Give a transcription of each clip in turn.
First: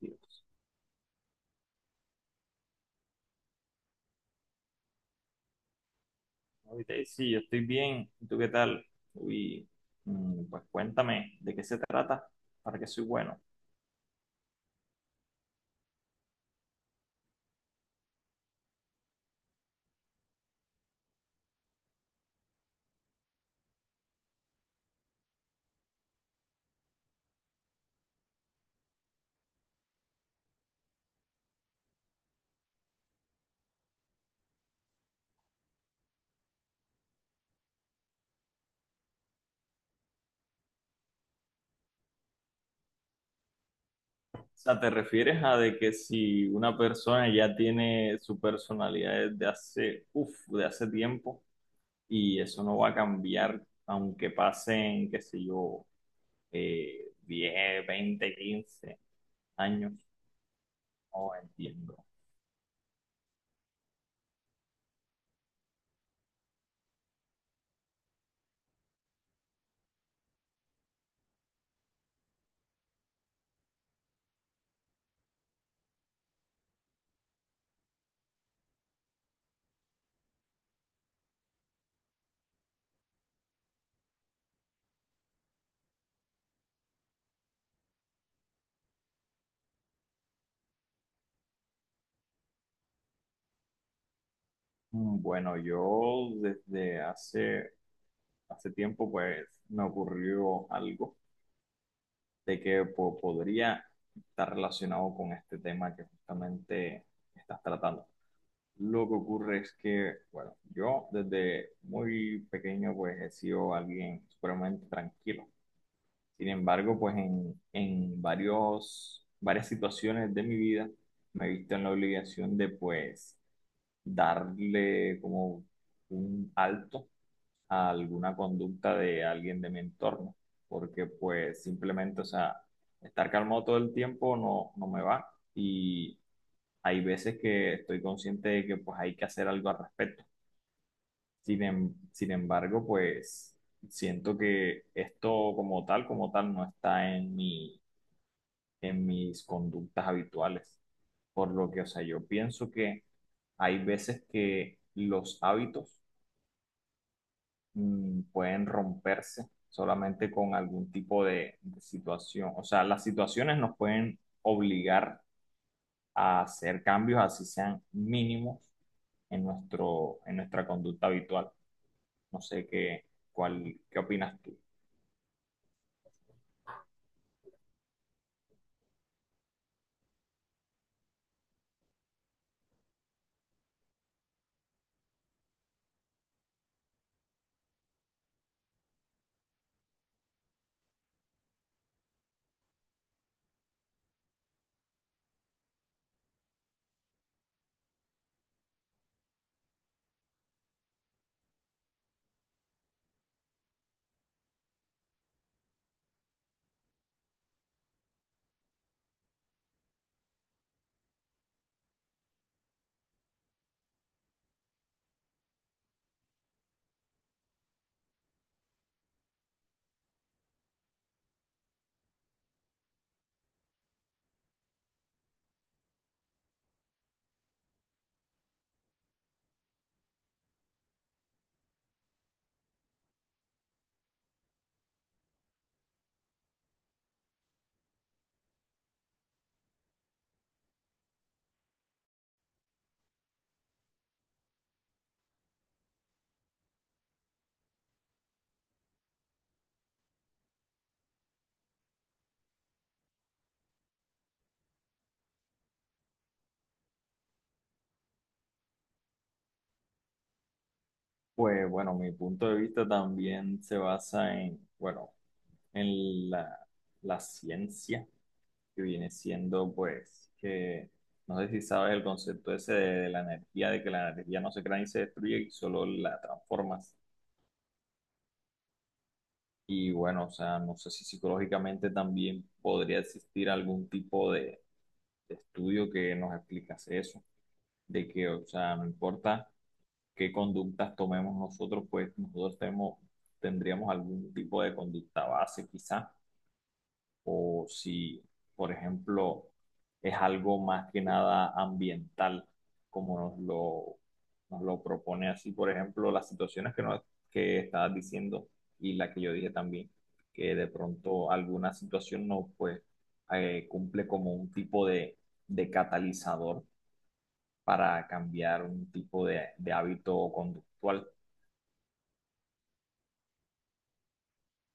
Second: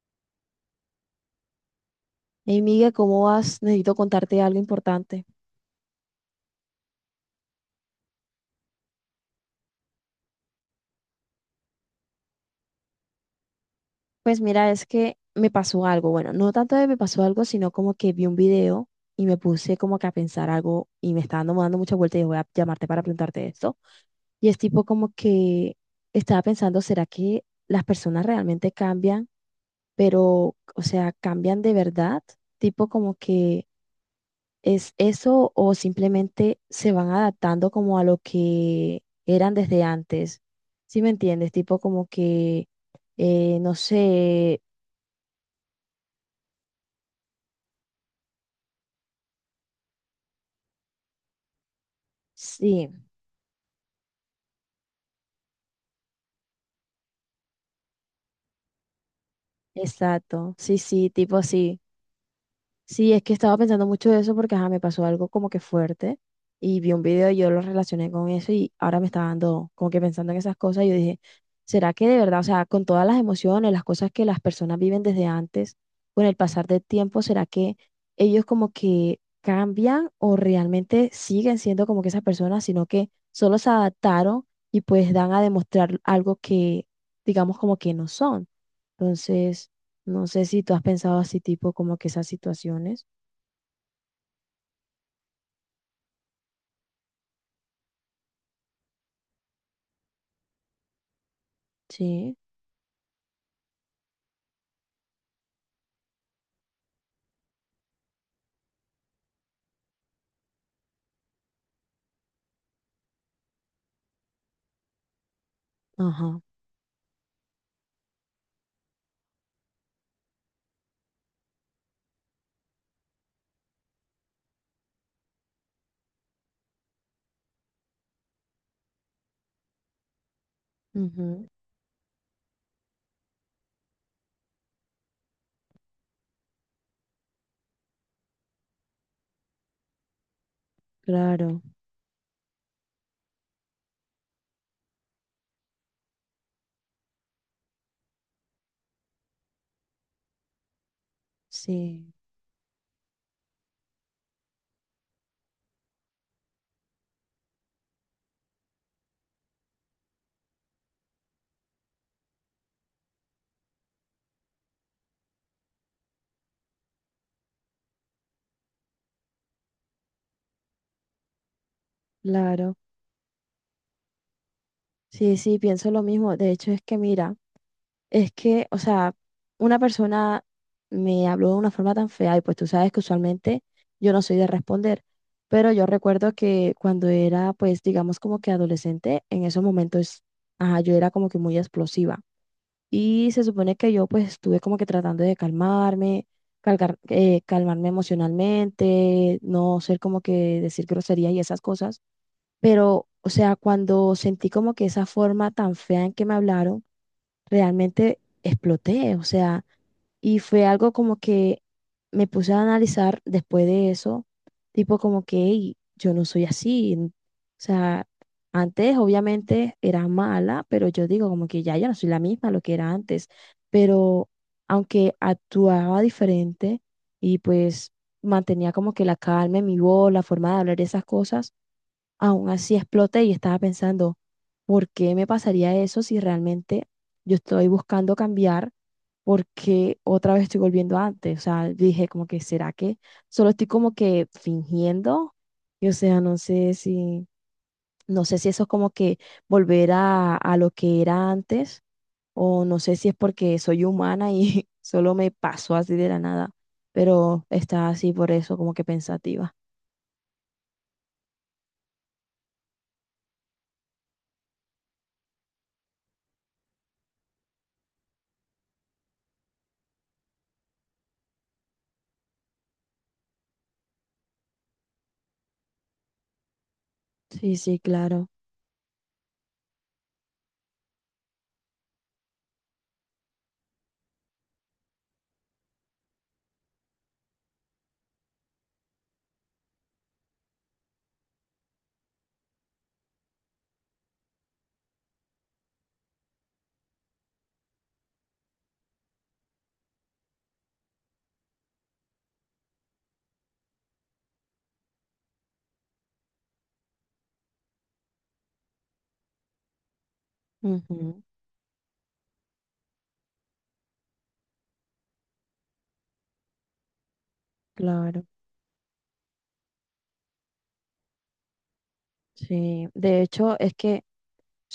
Dios. Hey, Miguel, ¿cómo vas? Necesito contarte algo importante. Ahorita sí, yo estoy bien. ¿Y tú qué tal? Uy, pues cuéntame de qué se trata, para qué soy bueno. Pues mira, es que me pasó algo. Bueno, no tanto de me pasó algo, sino como que vi un video y me puse como que a pensar algo y me está dando muchas vueltas y dije, voy a llamarte para preguntarte esto. Y es tipo como que estaba pensando, ¿será que las personas realmente cambian? Pero, o sea, ¿cambian de verdad? Tipo como que, ¿es eso o simplemente se van adaptando como a lo que eran desde antes? ¿Sí me entiendes? Tipo como que, no O sé, sea, ¿te refieres a de que si una persona ya tiene su personalidad desde hace, uf, de hace tiempo y eso no sí, va a cambiar aunque pasen, qué sé yo, 10, 20, 15 años? exacto, sí, sí, Oh, tipo así. entiendo. Sí, es que estaba pensando mucho de eso porque ajá, me pasó algo como que fuerte y vi un video y yo lo relacioné con eso y ahora me está dando como que pensando en esas cosas y yo dije, ¿será que de verdad, o sea, con todas las emociones, las cosas que las personas viven desde antes, con el pasar del tiempo, será que ellos como que cambian o realmente siguen siendo como que esas personas, sino que solo se adaptaron y pues dan a demostrar algo que digamos como que no son? Entonces... No sé si tú has pensado así, tipo, como que esas situaciones. Mm, bueno, yo desde hace tiempo pues me ocurrió algo Sí, de que podría estar relacionado con este tema que justamente estás tratando. Lo que ocurre es que, bueno, yo desde muy pequeño pues he sido alguien supremamente tranquilo. ajá, Sin embargo, pues en varias situaciones de mi vida me he visto en la obligación de pues darle como un alto a alguna conducta de alguien de mi entorno, porque ujú, pues simplemente, o sea, estar calmado todo el tiempo no me va y hay veces que estoy consciente de que pues hay que hacer algo al respecto. claro, Sin embargo, pues siento que esto como tal, no está en en mis conductas habituales, por lo que, o sea, sí, yo pienso que hay veces que los hábitos pueden romperse solamente con algún tipo de situación. O sea, las situaciones nos pueden obligar a hacer cambios, así sean mínimos, en en nuestra conducta habitual. No sé claro. Qué opinas tú. Sí, sí, pienso lo mismo. De hecho, es que mira, es que, o sea, una persona me habló de una forma tan fea y pues tú sabes que usualmente yo no soy de responder, pero yo recuerdo que cuando era, pues, digamos como que adolescente, en esos momentos, ajá, yo era como que muy explosiva. Y se supone que yo pues estuve como que tratando de calmarme, calmarme emocionalmente, no ser como que decir groserías y esas cosas. Pero, o sea, cuando sentí como que esa forma tan fea en que me hablaron, realmente exploté, o sea, y fue algo como que me puse a analizar después de eso, tipo como que "Ey, yo no soy así, o sea, antes obviamente era mala, pero yo digo como que ya no soy la misma lo que era antes, pero aunque actuaba diferente y pues mantenía como que la calma en mi voz, la forma de hablar, esas cosas, aún así exploté y estaba pensando, ¿por qué me pasaría eso si realmente yo estoy buscando cambiar porque otra vez estoy volviendo a antes? O sea, dije como que, ¿será que solo estoy como que fingiendo? Y o sea, no sé si eso es como que volver a lo que era antes o no sé si es porque soy humana y solo me pasó así de la nada, pero está así por eso como que pensativa. Pues bueno, mi punto de vista también se basa en, bueno, en la ciencia que viene siendo, pues, que no sé si sabes el concepto ese de la energía, de que la energía no se crea ni se destruye y solo la transformas. Sí, sí, claro. Y bueno, o sea, no sé si psicológicamente también podría existir algún tipo de estudio que nos explicase eso, de que, o sea, no importa qué conductas tomemos nosotros, pues nosotros tenemos, tendríamos algún tipo de conducta base quizá o si, por ejemplo, es algo más que nada ambiental, como nos nos lo propone así, por ejemplo, las situaciones que, que estabas diciendo y la que yo dije también, que de Ujú, pronto alguna situación no pues, cumple como un tipo de catalizador para claro. cambiar un tipo de hábito conductual, Sí, de hecho es que, o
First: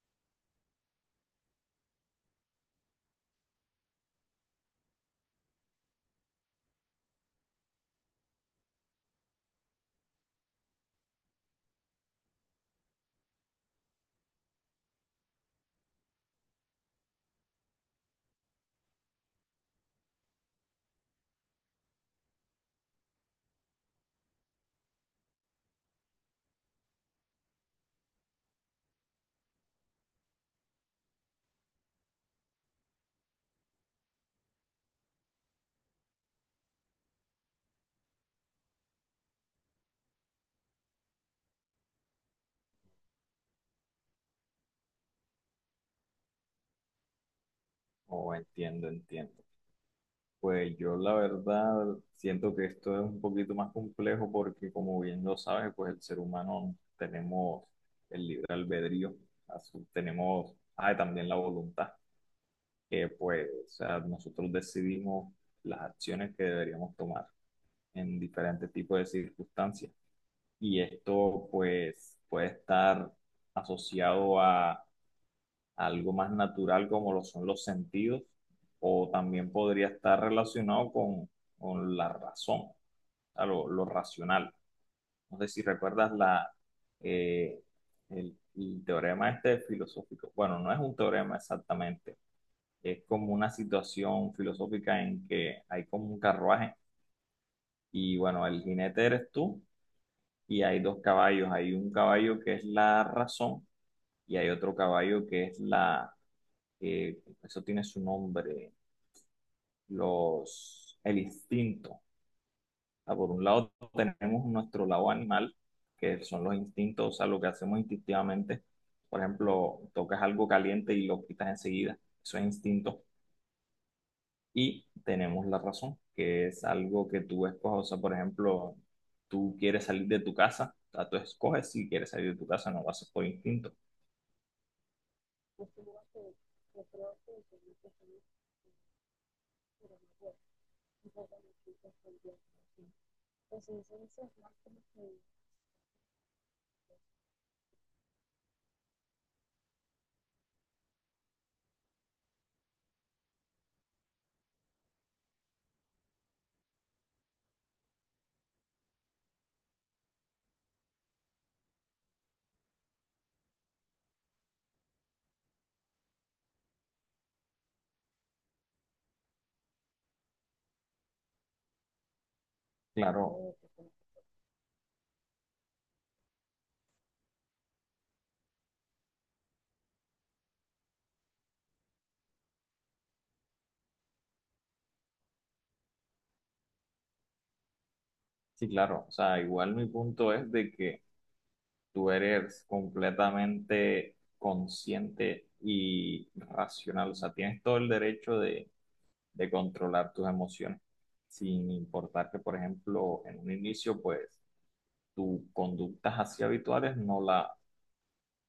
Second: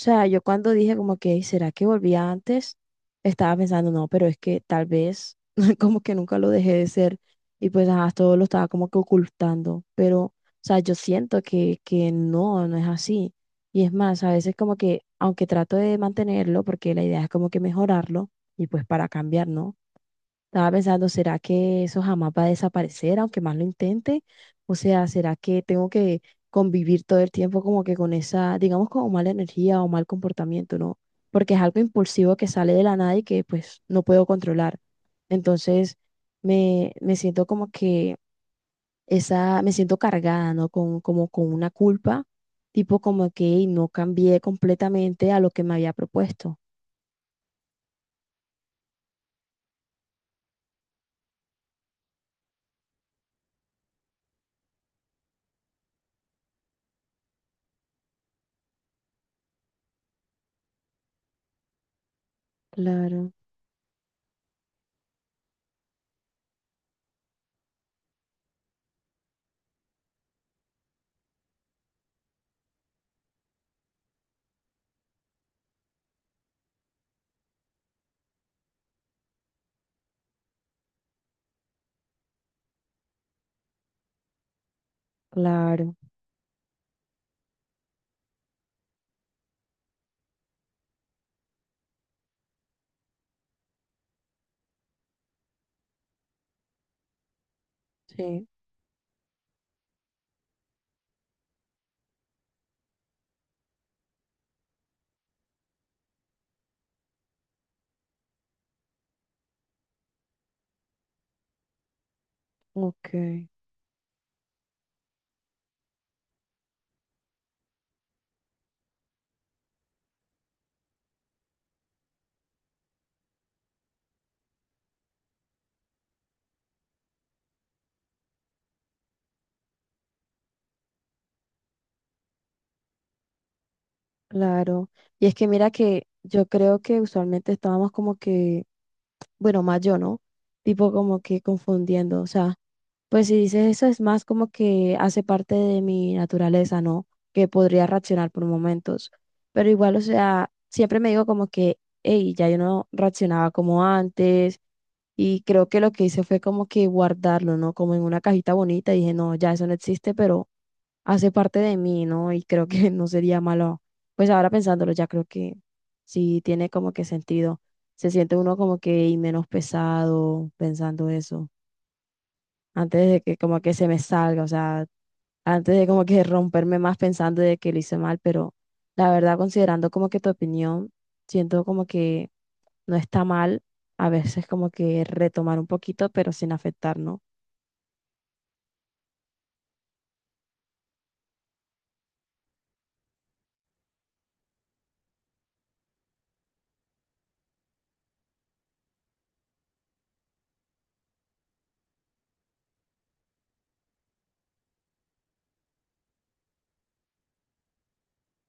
sea, yo cuando dije como que, ¿será que volvía antes? Estaba pensando, no, pero es que tal vez como que nunca lo dejé de ser y pues ajá, todo lo estaba como que ocultando, pero, o sea, yo siento que, no, no es así. Y es más, a veces como que, aunque trato de mantenerlo, porque la idea es como que mejorarlo y pues para cambiar, ¿no? Estaba pensando, ¿será que eso jamás va a desaparecer, aunque más lo intente? O sea, ¿será que tengo que convivir todo el tiempo como que con esa, digamos, como mala energía o mal comportamiento, ¿no? Porque es algo impulsivo que sale de la nada y que pues no puedo controlar. Entonces me siento como que esa, me siento cargada, ¿no? Con, como con una culpa, tipo como que "Ey, no cambié completamente a lo que me había propuesto". o entiendo, entiendo. Pues yo la verdad siento que esto es un poquito más complejo porque como bien lo sabes, pues el ser humano tenemos el libre albedrío, tenemos ah, y también la voluntad, que Claro, pues o sea, nosotros decidimos las acciones que deberíamos tomar en diferentes tipos de circunstancias. Y esto pues puede estar asociado a algo más natural como lo son los sentidos, o también podría estar relacionado con la razón, o sea, lo racional. No sé si claro, recuerdas eh, el teorema este filosófico. Bueno, no es un teorema exactamente, es como una situación filosófica en que hay como un carruaje y sí, bueno, el jinete eres tú y hay dos caballos. Hay un caballo que es la razón y hay otro caballo que es que eso tiene su nombre, el instinto. O ok. sea, por un lado tenemos nuestro lado animal, que son los instintos, o sea, lo que hacemos instintivamente. Por ejemplo, tocas algo caliente y lo quitas enseguida. Eso es instinto. Y tenemos la razón, que es algo que tú escoges. O sea, por ejemplo, tú quieres salir de tu casa, o sea, tú escoges si quieres salir de tu casa, no lo haces por instinto. Claro. Y es que mira que yo creo que usualmente estábamos como que, bueno, más yo, ¿no? Tipo como que confundiendo, o sea. Pues si dices eso es más como que hace parte de mi naturaleza, ¿no? Que podría reaccionar por momentos. Pero igual, o sea, siempre me digo como que, hey, ya yo no reaccionaba como antes. Y creo que lo que hice fue como que guardarlo, ¿no? Como en una cajita bonita. Y dije, no, ya eso no existe, pero hace parte de mí, ¿no? Y creo que no sería malo, pues ahora pensándolo, ya creo que sí tiene como que sentido. Se siente uno como que y menos pesado pensando eso. Antes de Claro, que como que se me salga, o sea, antes de como que romperme más pensando de que lo hice mal, pero la verdad considerando como que tu opinión, siento como que no está mal a veces como que retomar un poquito, pero sin afectar, ¿no? sí, claro. O sea, igual mi punto es de que tú eres completamente consciente y racional. O sea, tienes todo el derecho de controlar tus emociones, sin importar que, por ejemplo, en un inicio, pues, tus conductas así habituales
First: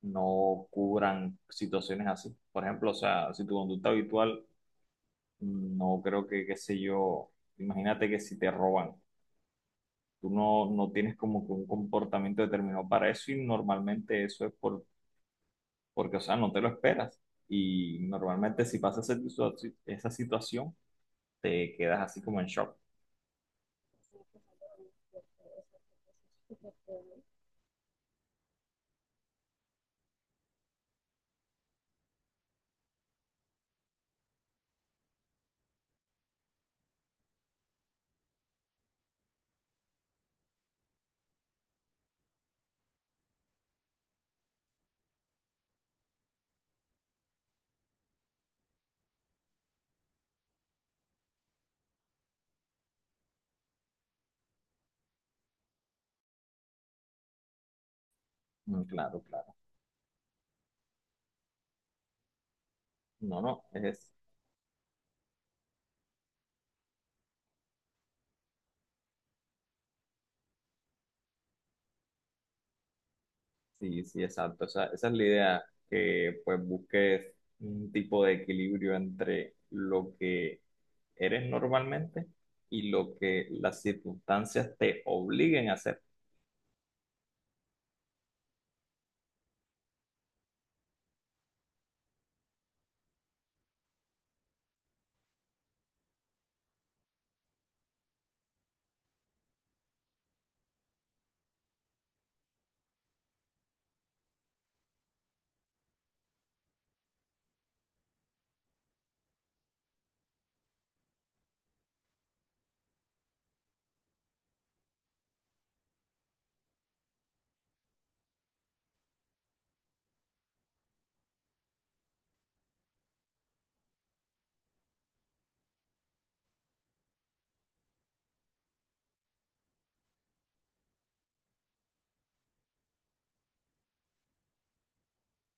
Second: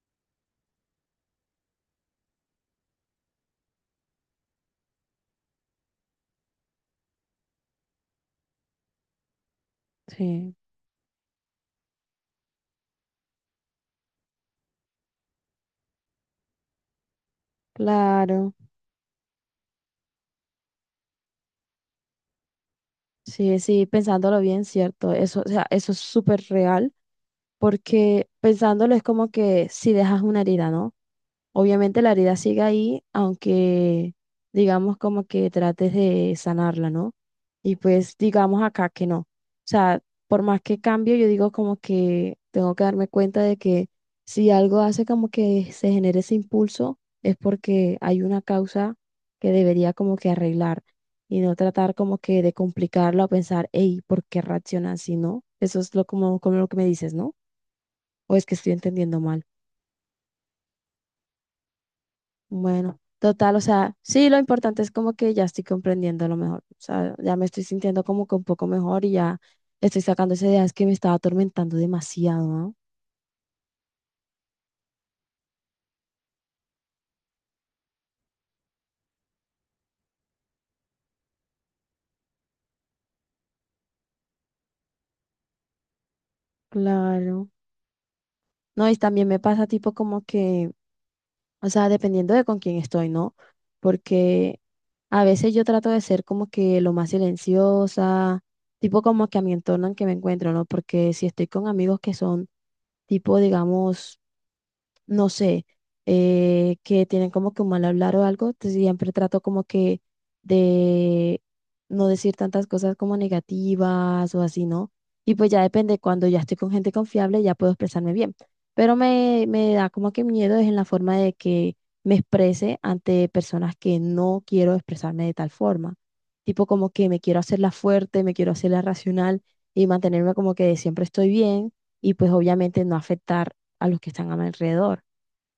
no cubran situaciones así. Por ejemplo, o sea, si tu conducta habitual, no creo que, qué sé yo, imagínate que si te roban, tú Sí, no tienes como que un comportamiento determinado para eso y normalmente eso es porque, o sea, no te lo esperas. Y claro. normalmente si pasa esa situación, te quedas así como en shock. Sí, sí, pensándolo bien, cierto. Eso, o sea, eso es súper real, porque pensándolo es como que si dejas una herida, ¿no? Obviamente la herida sigue ahí, aunque digamos como que trates de sanarla, ¿no? Y pues digamos acá que no. O sea, por más que cambio, yo digo como que tengo que darme cuenta de que si algo hace como que se genere ese impulso, es porque hay una causa que debería como que arreglar y no tratar como que de complicarlo a pensar, hey, ¿por qué reacciona así, no? Eso es como lo que me dices, ¿no? O es que estoy Mm, entendiendo claro, mal. claro. Bueno, No, total, o no, sea, es sí, lo importante es como que ya estoy comprendiendo lo mejor, o sea, ya me estoy sintiendo como que un poco mejor y ya estoy sacando esas ideas que me estaba atormentando demasiado, ¿no? Sí, sí, exacto. Esa es la idea, que pues busques un tipo de equilibrio entre lo que eres normalmente y lo que las circunstancias te obliguen a hacer. Claro. No, y también me pasa tipo como que, o sea, dependiendo de con quién estoy, ¿no? Porque a veces yo trato de ser como que lo más silenciosa, tipo como que a mi entorno en que me encuentro, ¿no? Porque si estoy con amigos que son tipo, digamos, no sé, que tienen como que un mal hablar o algo, entonces siempre trato como que de no decir tantas cosas como negativas o así, ¿no? Y pues ya depende, cuando ya estoy con gente confiable ya puedo expresarme bien, pero me da como que miedo es en la forma de que me exprese ante personas que no quiero expresarme de tal forma, tipo como que me quiero hacerla fuerte, me quiero hacerla racional y mantenerme como que siempre estoy bien y pues obviamente no afectar a los que están a mi alrededor.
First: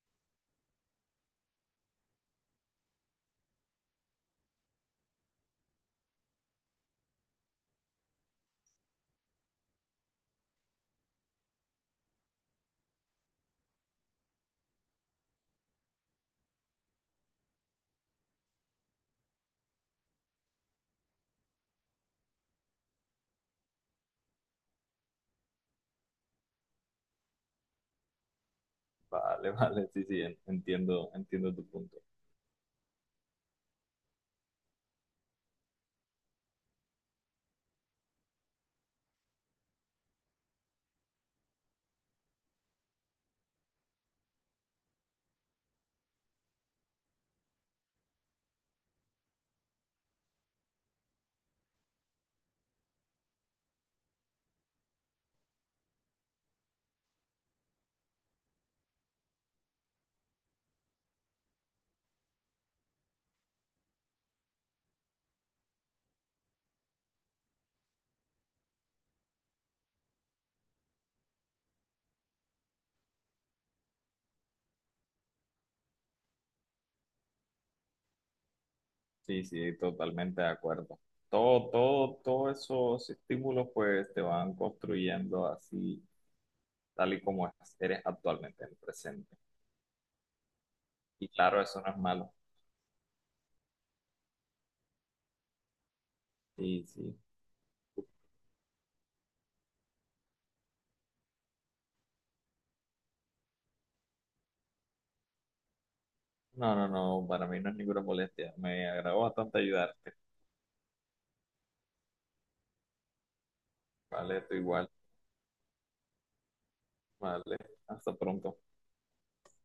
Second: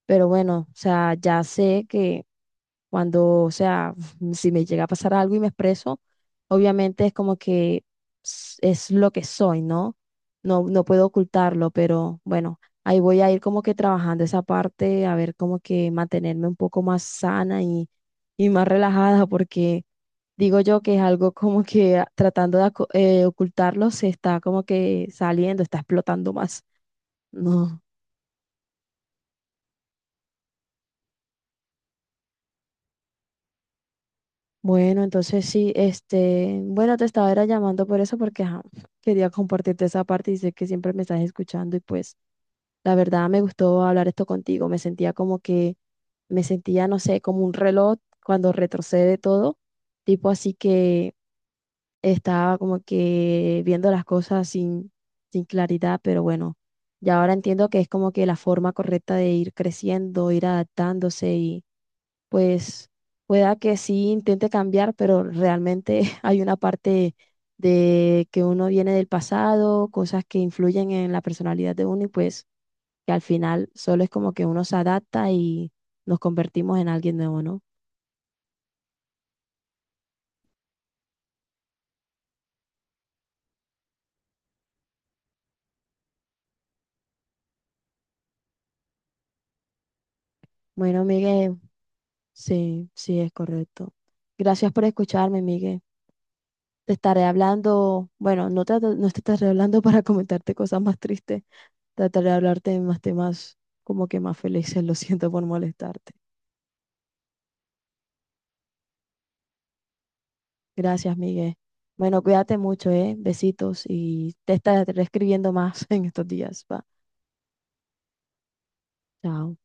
Pero bueno, o sea, ya sé que cuando, o sea, si me llega a pasar algo y me expreso, obviamente es como que es lo que soy, ¿no? No puedo ocultarlo, pero bueno, ahí voy a ir como que trabajando esa parte, a ver como que mantenerme un poco más sana y más relajada, porque digo yo que es algo como que ocultarlo, se está como que saliendo, está explotando más. No. Vale, vale, sí, sí, entiendo, entiendo tu punto. Bueno, entonces sí, este, bueno, te estaba era llamando por eso porque ajá, quería compartirte esa parte y sé que siempre me estás escuchando y pues la verdad me gustó hablar esto contigo, me sentía, no sé, como un reloj cuando retrocede todo, tipo así que estaba como que viendo las cosas sin claridad, pero bueno, ya ahora entiendo que es como que la forma correcta de ir creciendo, ir adaptándose, pues pueda que sí intente cambiar, pero realmente hay una parte de que uno viene del pasado, cosas que influyen en la personalidad de uno y pues que al final solo es como que uno se adapta y nos convertimos en alguien nuevo, ¿no? Sí, sí, totalmente de acuerdo. Todos esos estímulos pues te van construyendo así, tal y como eres actualmente en el presente. Bueno, Y Miguel, claro, eso no es malo. sí, sí es correcto. Gracias por escucharme, Miguel. Sí, Te sí. estaré hablando, bueno, no te estaré hablando para comentarte cosas más tristes, trataré de hablarte de más temas como que más felices, lo siento por molestarte. No, no, no, para mí no es ninguna molestia. Me agradó bastante ayudarte. Gracias, Miguel. Bueno, cuídate mucho, ¿eh? Besitos y Vale, te tú igual. estaré escribiendo más en estos días. Va. Vale, hasta pronto. Chao.